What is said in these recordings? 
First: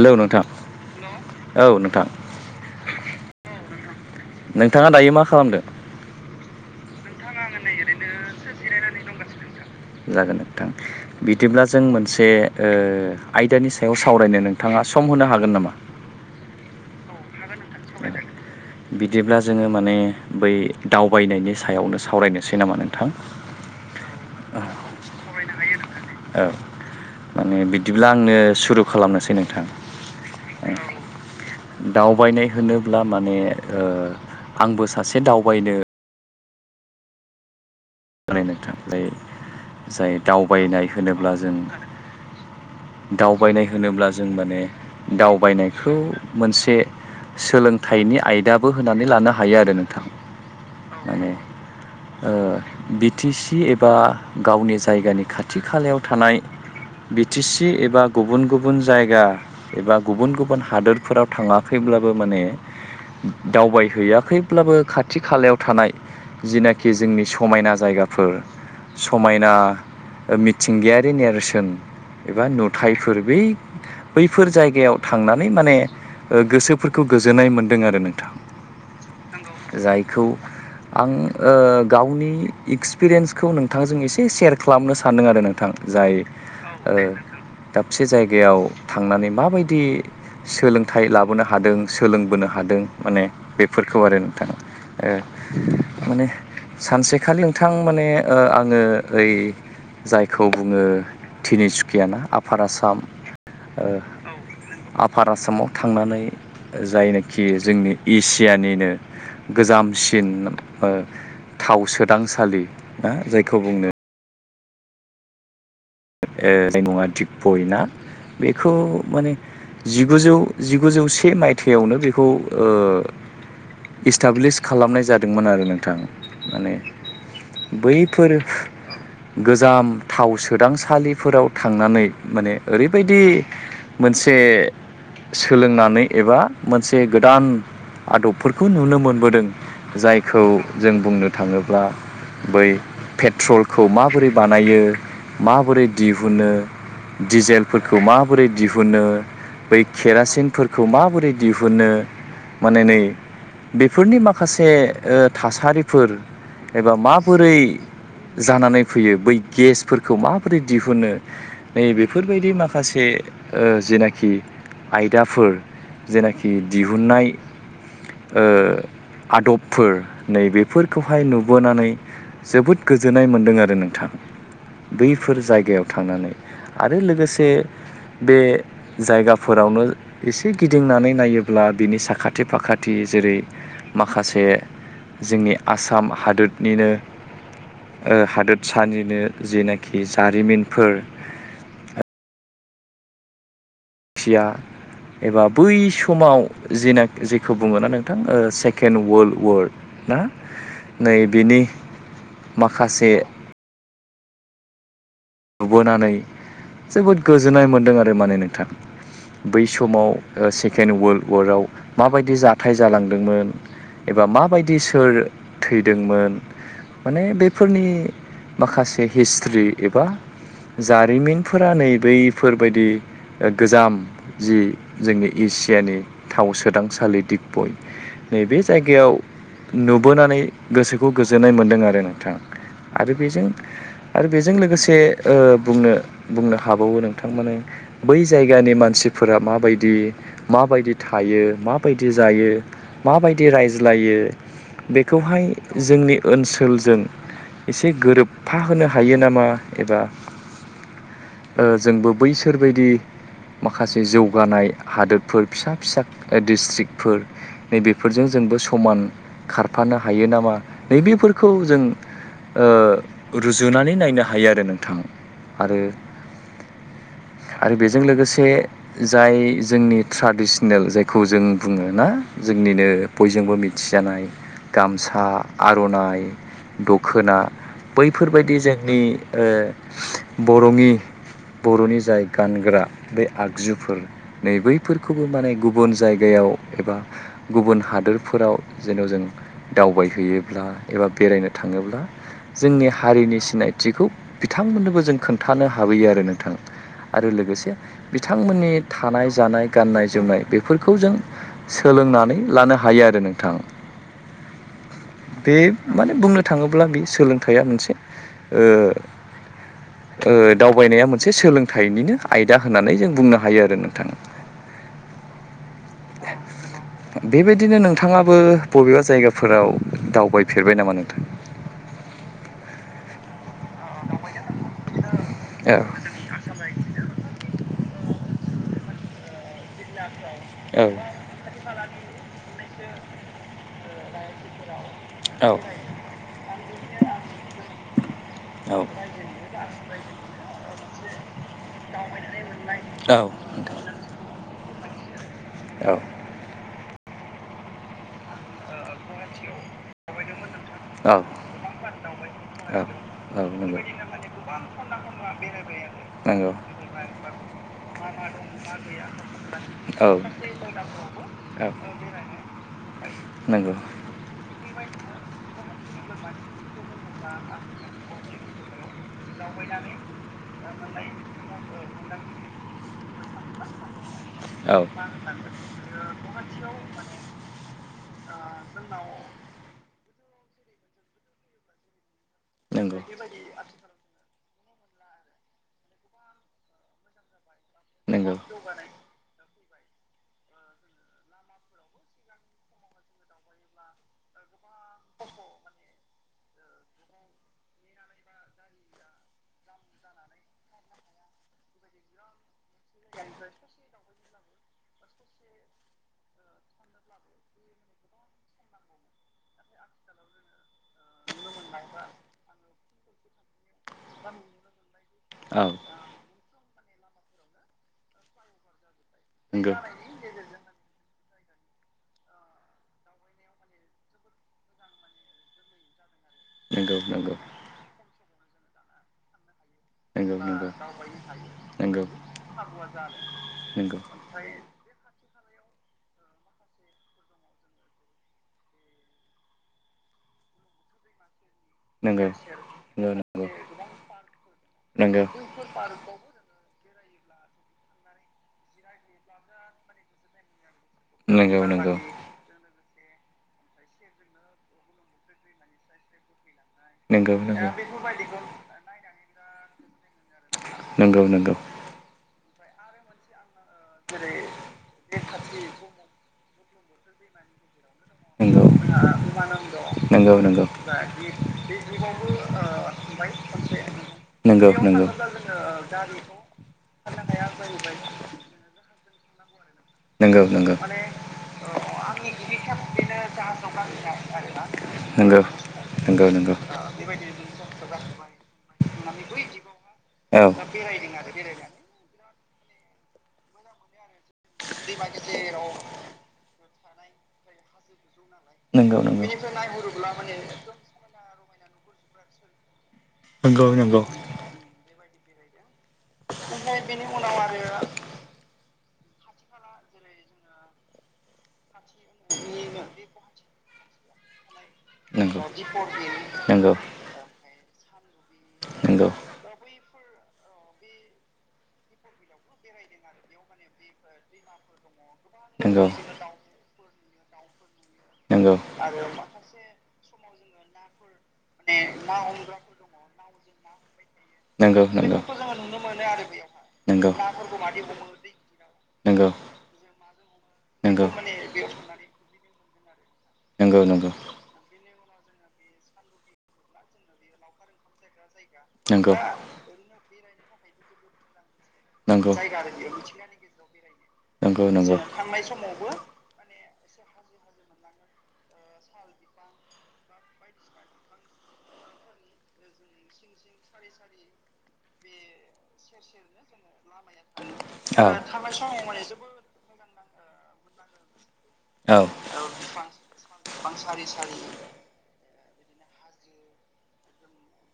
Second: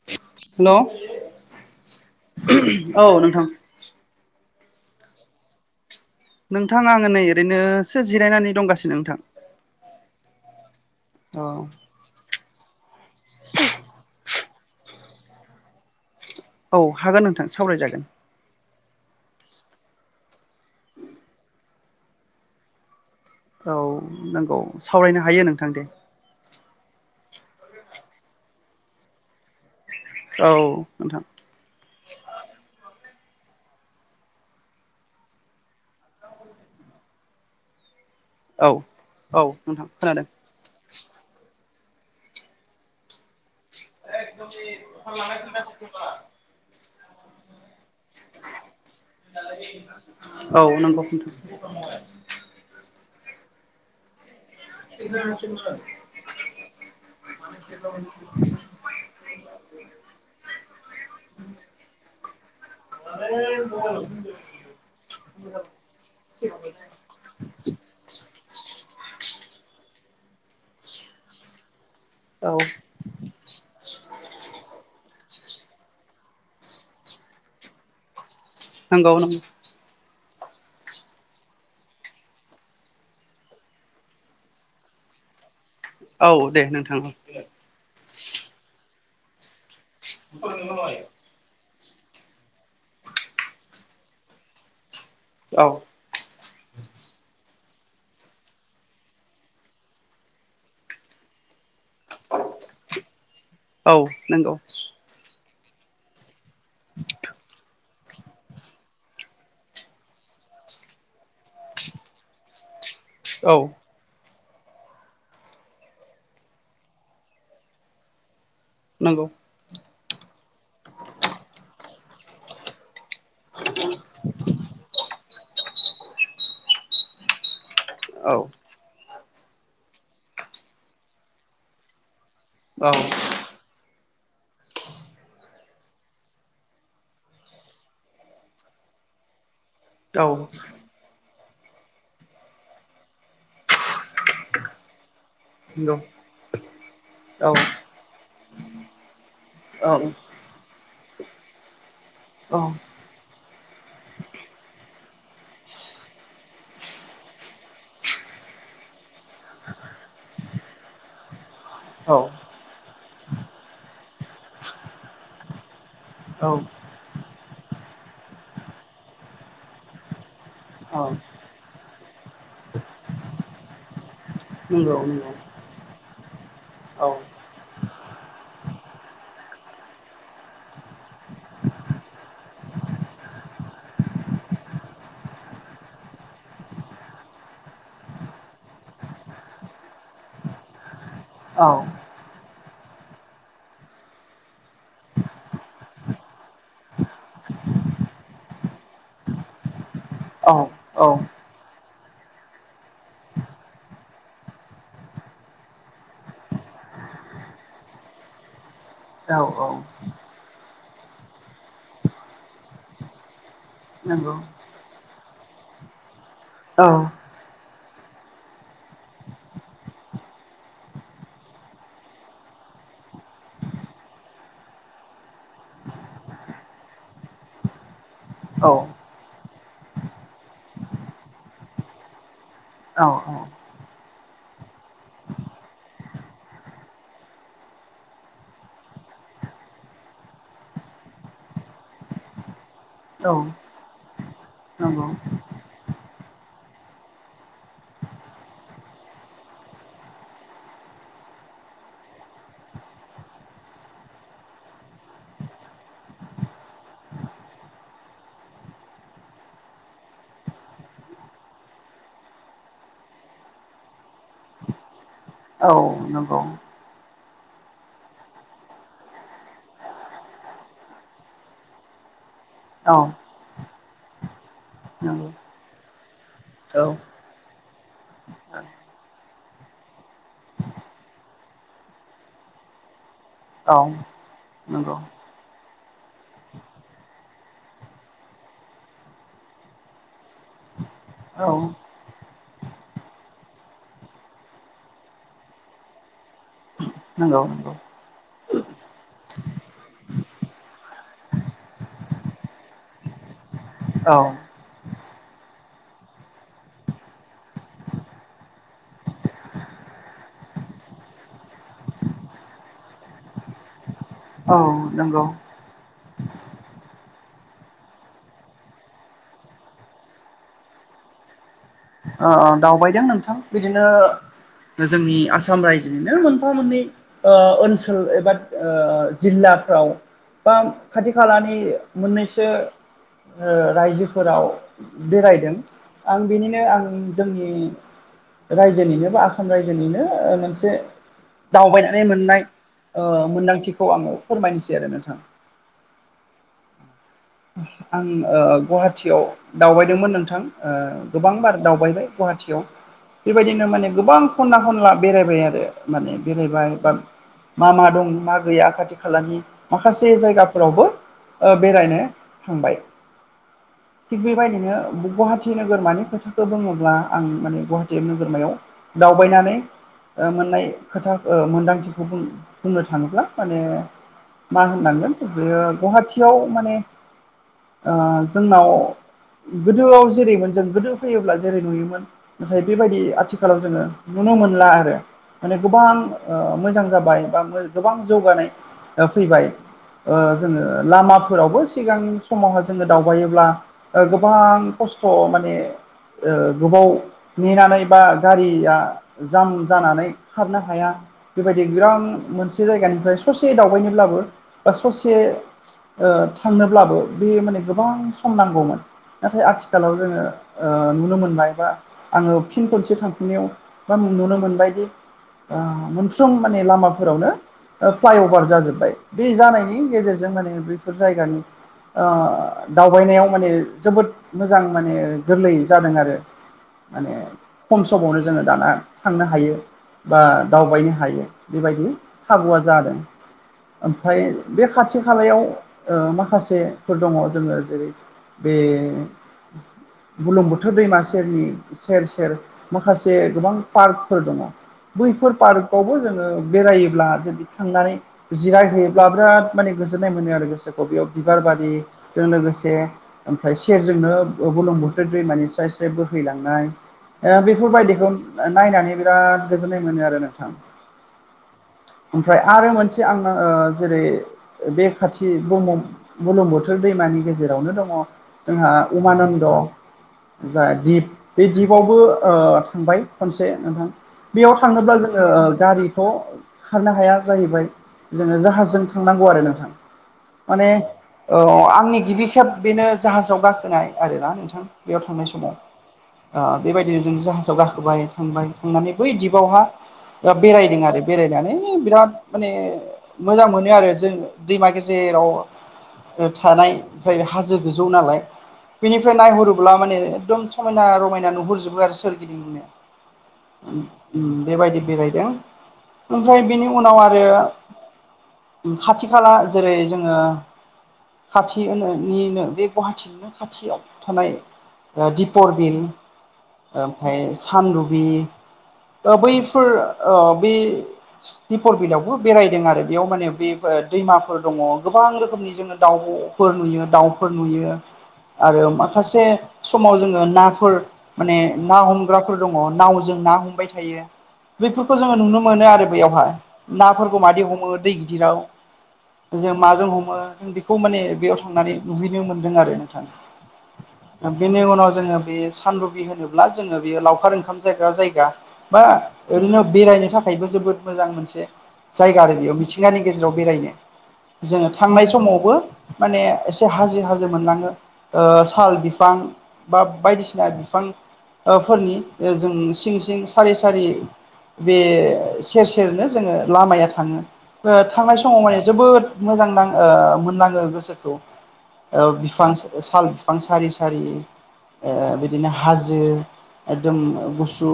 Hello नोंथां hello औ नोंथां औ नोंथां नोंथाङा दायो मा खालामदों नोंथां आङो नै ओरैनोसो जिरायनानै दंगासिनो नोंथां जागोन नोंथां औ बिदिब्ला जों मोनसे आयदानि सायाव सावरायनो नों नोंथाङा सम होनो हागोन नामा? औ हागोन नोंथां सावरायजागोन। बिदिब्ला जोङो माने बै दावबायनायनि सायावनो सावरायनोसै नामा नोंथां? औ नंगौ सावरायनो हायो नोंथां दे। औ माने बिदिब्ला आंनो सुरु खालामनोसै औ नोंथां नोंथां दावबायनाय होनोब्ला माने ओ आंबो सासे दावबायनो माने औ नोंथां औ नोंथां जाय खोनादों दावबायनाय होनोब्ला जों दाउ दावबायनाय होनोब्ला जों माने दावबायनायखौ मोनसे सोलोंथाइनि आयदाबो होनानै लानो हायो आरो नोंथां औ नंगौ माने नोंथां ओ बि टि सि एबा गावनि जायगानि खाथि खालायाव थानाय बि टि सि एबा गुबुन गुबुन जायगा एबा गुबुन गुबुन हादोरफोराव थाङाखैमोन मोनब्लाबो माने दावबायहैयाखैब्लाबो खाथि खालायाव थानाय जिनाखि जोंनि समायना जायगाफोर समायना मिथिंगायारि नेरसोन एबा औ नुथायफोर बै बैफोर जायगायाव थांनानै माने गोसोफोरखौ गोजोननाय मोनदों आरो नोंथां नंगौ ओं खौ आं ओ गावनि इक्सपिरियेन्सखौ नोंथांजों एसे सेयार खालामनो सानदों आरो नों जाय औ दे ओ नोंथां दाबसे से जायगायाव थांनानै माबायदि सोलोंथाइ लाबोनो हादों सोलोंबोनो हादों माने बेफोरखौ आरो नोंथां ओ औ माने सानसे नोंथां माने ओ आङो ओइ जायखौ बुंङो तिनिसु कियाना आफार आसाम औ नंगौ आफार ओ आसामाव थांनानै जायनोखि जोंनि एसियानिनो गोजामसिन ओ थाव सोदांसालि ना जायखौ औ बुङो ओ जायनि मुङा दिपच ना बेखौ नंगौ माने जिगुजौ जिगुजौ से मायथाइयावनो बेखौ इस्टाब्लिस खालामनाय जादोंमोन आरो नोंथां माने औ बैफोर गोजाम थाव सोदांसालिफोराव थांनानै माने ओरैबायदि औ मोनसे सोलोंनानै एबा मोनसे गोदान आदबफोरखौ नुनो मोनबोदों औ जायखौ जों बुंनो थाङोब्ला बै पेट्रलखौ माबोरै बानायो माबोरै नंगौ दिहुनो औ दिजेलफोरखौ माबोरै दिहुनो बै औ केरासिनफोरखौ माबोरै दिहुनो औ माने नै बेफोरनि माखासे ओ थासारिफोर एबा माबोरै जानानै फैयो बै गेसफोरखौ माबोरै दिहुनो नै औ बेफोरबायदि माखासे ओ जेनाखि आयदाफोर जेनाखि दिहुननाय ओ आदबफोर नैबेफोरखौहाय नुबोनानै जोबोद गोजोननाय मोन्दों आरो नोंथां नंगौ [inaudible] बेफोर जायगायाव थांनानै आरो औ लोगोसे बे जायगाफोरावनो एसे गिदिंनानै नायोब्ला बिनि साखाथि फाखाथि जों जेरै माखासे जोंनि आसाम हादोदनिनो हादोरसानिनो जेनाखि जारिमिनफोर औ एसिया एबा बै समाव जना जेखौ बुङोना नोंथां सेकेणड वर्ल्ड वार्ड ना औ नै बिनि माखासे नुबोनानै जोबोद गोजोननाय मोन्दों आरो माने नोंथां। बै औ औ समाव सेकेणड वर्ल्ड वाराव माबायदि जाथाय जालांदोंमोन एबा नंगौ माबायदि सोर थैदोंमोन औ माने बे फोरनि माखासे हिस्ट्रि एबा जारिमिनफोरा नै बैफोरबायदि गोजाम जि जोंनि एसियानि थाव सोदांसालि दिगबय नैबे जायगायाव नुबोनानै गोसोखौ गोजोननाय मोन्दों आरो नोंथां औ आरो बेजों आरो बेजों लोगोसे ओ बुंनो बुंनो हाबावो नोंथांमोन बै जायगानि मानसिफोरा माबायदि माबायदि थायो माबायदि जायो। औ माबायदि रायज्लायो नंगौ बेखौहाय जोंनि ओनसोलजों एसे गोरोबफा होनो हायो नामा एबा जोंबो बैसोरबायदि माखासे जौगानाय हादोरफोर फिसा फिसा डिस्ट्रिक्फोर नै बेफोरजों जोंबो समान खारफानो हायो नामा नैबेफोरखौ जों ओ रुजुनानै नायनो हायो आरो नोंथाङा औ नंगौ। आरो बेजों लोगोसे जाय जोंनि ट्राडिसनेल जायखौ जों बुङो ना जोंनिनो औ नंगौ औ बयजोंबो मिथिजानाय गामसा नंगौ आर'नाइ दखना बैफोरबायदि जोंनि ओ बर'नि बर'नि जाय गानग्रा बे औ आगजुफोर नै नंगौ बैफोरखौबो माने गुबुन गुबुन जायगायाव एबा गुबुन हादोरफोराव जेन' जों दावबायहैयोब्ला एबा बेरायनो थाङोब्ला जोंनि हारिनि सिनायथिखौ बिथांमोननोबो जों खोन्थानो हाबोयो आरो नोंथां आरो लोगोसे बिथांमोननि थानाय जानाय गाननाय जोमनाय बेफोरखौ जों सोलोंनानै लानो हायो आरो नोंथां औ बे माने बुंनो थाङोब्ला बे सोलोंथाइया मोनसे ओ [inaudible] ओ दावबायनाया मोनसे सोलोंथाइनिनो आयदा होननानै जों बुंनो हायो आरो नोंथाङा नोंगौ [inaudible] बेबायदिनो नोंथाङाबो बबेबा जायगाफोराव दावबायफेरबाय नामा नोंथां? [inaudible] ओ दावबायदों नोंथां बिदिनो जोंनि आसाम औ रायजोनिनो मोनफा मोननै ओ ओनसोल एबा ओ जिल्लाफ्राव बा खाथि खालानि मोननैसो ओ रायजोफोराव औ बेरायदों आं बिनिनो आं जोंनि औ रायजोनिनो बा आसाम रायजोनिनो मोनसे दावबायनानै मोननाय ओ औ नोंथां मोनदांथिखौ आङो फोरमायनोसै सै आरो नोंथां औ आं ओ गुवाहाटीयाव दावबायदोंमोन नोंथां ओ गोबां बार दावबायबाय गुवाहाटियाव औ औ बेबायदिनो नंगौ माने गोबां ख'ना ख'नला बेरायबाय आरो माने नंगौ बेरायबाय बा मा मा दं मा गैया खाथि खालानि औ औ माखासे जायगाफोरावबो ओ बेरायनो थांबाय नंगौ थिग बेबायदिनो गुवाहाटि नोगोरमानि खोथाखौ बुङोब्ला आं माने गुवाहाटि नोगोरमायाव दावबायनानै ओ मोननाय खोथा ओ मोन्दांथिखौ बुंनो थाङोब्ला माने मा औ होननांगोन बेयो गुवाहाटियाव माने ओ जोंनाव गोदोआव जेरैमोन जों गोदो फैयोब्ला जेरै नुयोमोन नाथाय नंगौ बेबायदि आथिखालाव जोङो नुनो मोन ला आरो माने गोबां ओ मोजां जाबाय बा गोबां नंगौ जौगानाय फैबाय ओ जोङो लामाफोरावबो सिगां समावहाय जोङो दावबायोब्ला गोबां खस्थ' माने ओ गोबाव नेनानै बा गारिया जाम जानानै खारनो हाया बेबायदि बिरां मोनसे से जायगानिफ्राय ससे दावबायनोब्लाबो बा ससे ओ थांनोब्लाबो बे माने गोबां सम नांगौमोन नाथाय आथिखालाव जोङो ओ नुनो मोनबाय बा आङो फिन खनसे थांफिनायाव बा जों नुनो मोनबायदि ओ औ मोनफ्रोम माने लामाफोरावनो ओ फ्लाइअभार जाजोबबाय बे नंगौ जानायनि गेजेरजों माने बैफोर जायगानि ओ दावबायनायाव माने जोबोद मोजां माने गोरलै जादों आरो नंगौ माने नंगौ खम समावनो जोङो दाना थांनो हायो बा नंगौ नंगौ दावबायनो हायो बेबायदि नंगौ खाबुआ जादों नंगौ ओमफ्राय बे खाथि खालायाव ओ माखासे फोर दङ जोङो जेरै बे बुरलुंबुथुर दैमा सेरनि सेर नंगौ सेर नंगौ माखासे गोबां पार्कफोर दङ नंगौ बैफोर पार्कआवबो जोङो बेरायोब्ला जुदि थांनानै जिरायहोयोब्ला बिराद माने गोजोन्नाय मोनो आरो गोसोखौ बेयाव नंगौ बिबार नंगौ बारि जों लोगोसे ओमफ्राय सेरजोंनो बुरलुंबुथुर दैमानि स्राय स्राय बोहैलांनाय नंगौ नंगौ बेफोरबायदिखौ नायनानै बिराद गोजोननाय मोनो आरो नो नंगौ नंगौ आरो मोनसे आङो ओ जेरै बे खाथि ब्रह्म बुरलुंबु थुर दैमानि गेजेरावनो दङ जोंहा उमानन्द जा दिप बे दिपआवबो ओ थांबाय खनसे नोंथां बेयाव थाङोब्ला जोङो गारिथ' खारनो हाया जाहैबाय जोङो जाहाजजों थांनांगौ आरो नोंथां नंगौ नंगौ माने औ आंनि गिबि खेब बेनो जाहाजाव गाखोनाय आरोना नोंथां बेयाव थांनाय समाव नंगौ ओ नंगौ बेबायदिनो जों जाहाजाव गाखोबाय थांबाय थांनानै बै दिपावहा ओ बेरायदों आरो बेरायनानै औ बिराद माने मोजां मोनो आरो जों दैमा गेजेराव थानाय ओमफ्राय हाजो गोजौ नालाय बेनिफ्राय नायहरोब्ला माने एकदम समायना रमायना नुहुरजोब बो आरो सोरगिदिंनो नंगौ नंगौ बेबायदि बेरायदों ओमफ्राय बेनि उनाव आरो खाथि खाला जेरै जोङो खाथि होननिनो बे गुवाहाटिनिनो खाथियाव थानाय दिपर बिल नंगौ ओमफाय सानदुबि नंगौ बैफोर ओ बै दिपर बिलयावबो बेरायदों आरो बेयाव माने बे दैमाफोर दङ। गोबां रोखोमनि जोङो दाउब'फोर नुयो दाउफोर नुयो। दाउफोर नुयो आरो माखासे समाव जोङो नाफोर माने ना हमग्राफोर दङ नावजों ना हमबाय थायो बेफोरखौ जोङो नुनो मोनो आरो बेयावहाय नाफोरखौ मादै हमो दै गिदिराव बेखौ माने बेयाव जों माजों हमो जों बिखौ बेयाव थांनानै नुहैनो मोनदों आरो गुरहैनो मोनदों आरो नोंथां बेनि उनाव जोङो बे सानदुबि होनोब्ला जोङो बेयो लावखार ओंखाम जाग्रा जायगा बा नंगौ ओरैनो बेरायनो था खायबो जोबोद मोजां मोनसे जायगा नंगौ आरो बेयाव मिथिंगानि गेजेराव बेरायनो नंगौ जोङो थांनाय समावबो माने हाजो हाजो मोनलाङो साल बिफां बा बायदिसिना बिफां फोरनि जों सिं सिं सारि सारि बे सेर सेरनो जोङो लामाया थाङो थांनाय समाव माने जोबोद मोजां नां नाङो गोसोखौ मोन नाङो। ओ औ बिफां साल बिफां सारि सारि बि दिनो हाजो एकदम गु सु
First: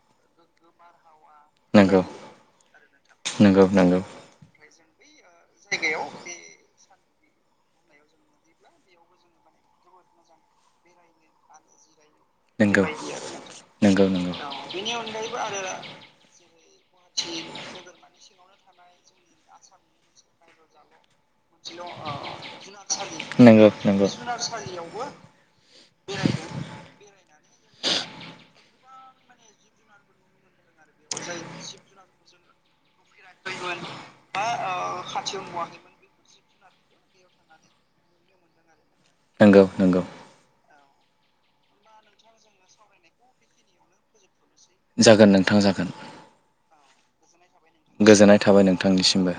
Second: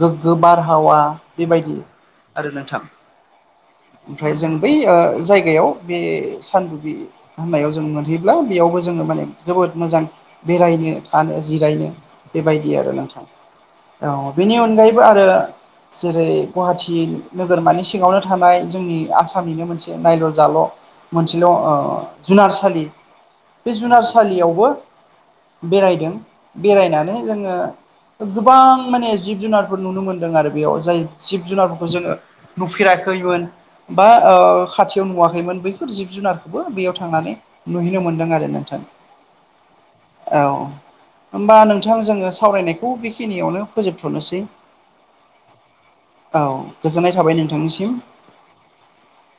गोग्गो बारहावा बेबायदि नंगौ आरो नोंथां नंगौ नंगौ ओमफ्राय जों बै जायगायाव बे सानदुबि होननायाव जों मोनहैब्ला बेयावबो जोङो माने जोबोद मोजां बेरायनो थानो जिराय नो बेबायदि आरो नोंथां नोंगौ औ नंगौ बेनि अनगायैबो आरो [inaudible] जेरै गुवाहाटि नोगोरमानि सिगावनो थानाय जोंनि आ सामनिनो मोनसे नायल' जाल' मोनसेल' जुनारसालि नंगौ बे नंगौ जुनारसालियावबो बेरायदों बेरायनानै जोङो गोबां माने जिब जुनारफोर नुनो मोनदों आरो बेयाव जाय जिब जुनारफोरखौ जोङो नुफेराखैमोन बा खाथियाव नुवाखैमोन बै जिब जुनारखौबो बेयाव थांनानै नुहैनो मोन्दों आरो नोंथां नंगौ नंगौ औ होमबा नोंथां जोङो सावरायनायखौ बेखिनियावनो फोजोबथ'नोसै जागोन नोंथां जागोन औ गोजोननाय थाबाय नों गोजोननाय थाबाय नोंथांनिसिमबो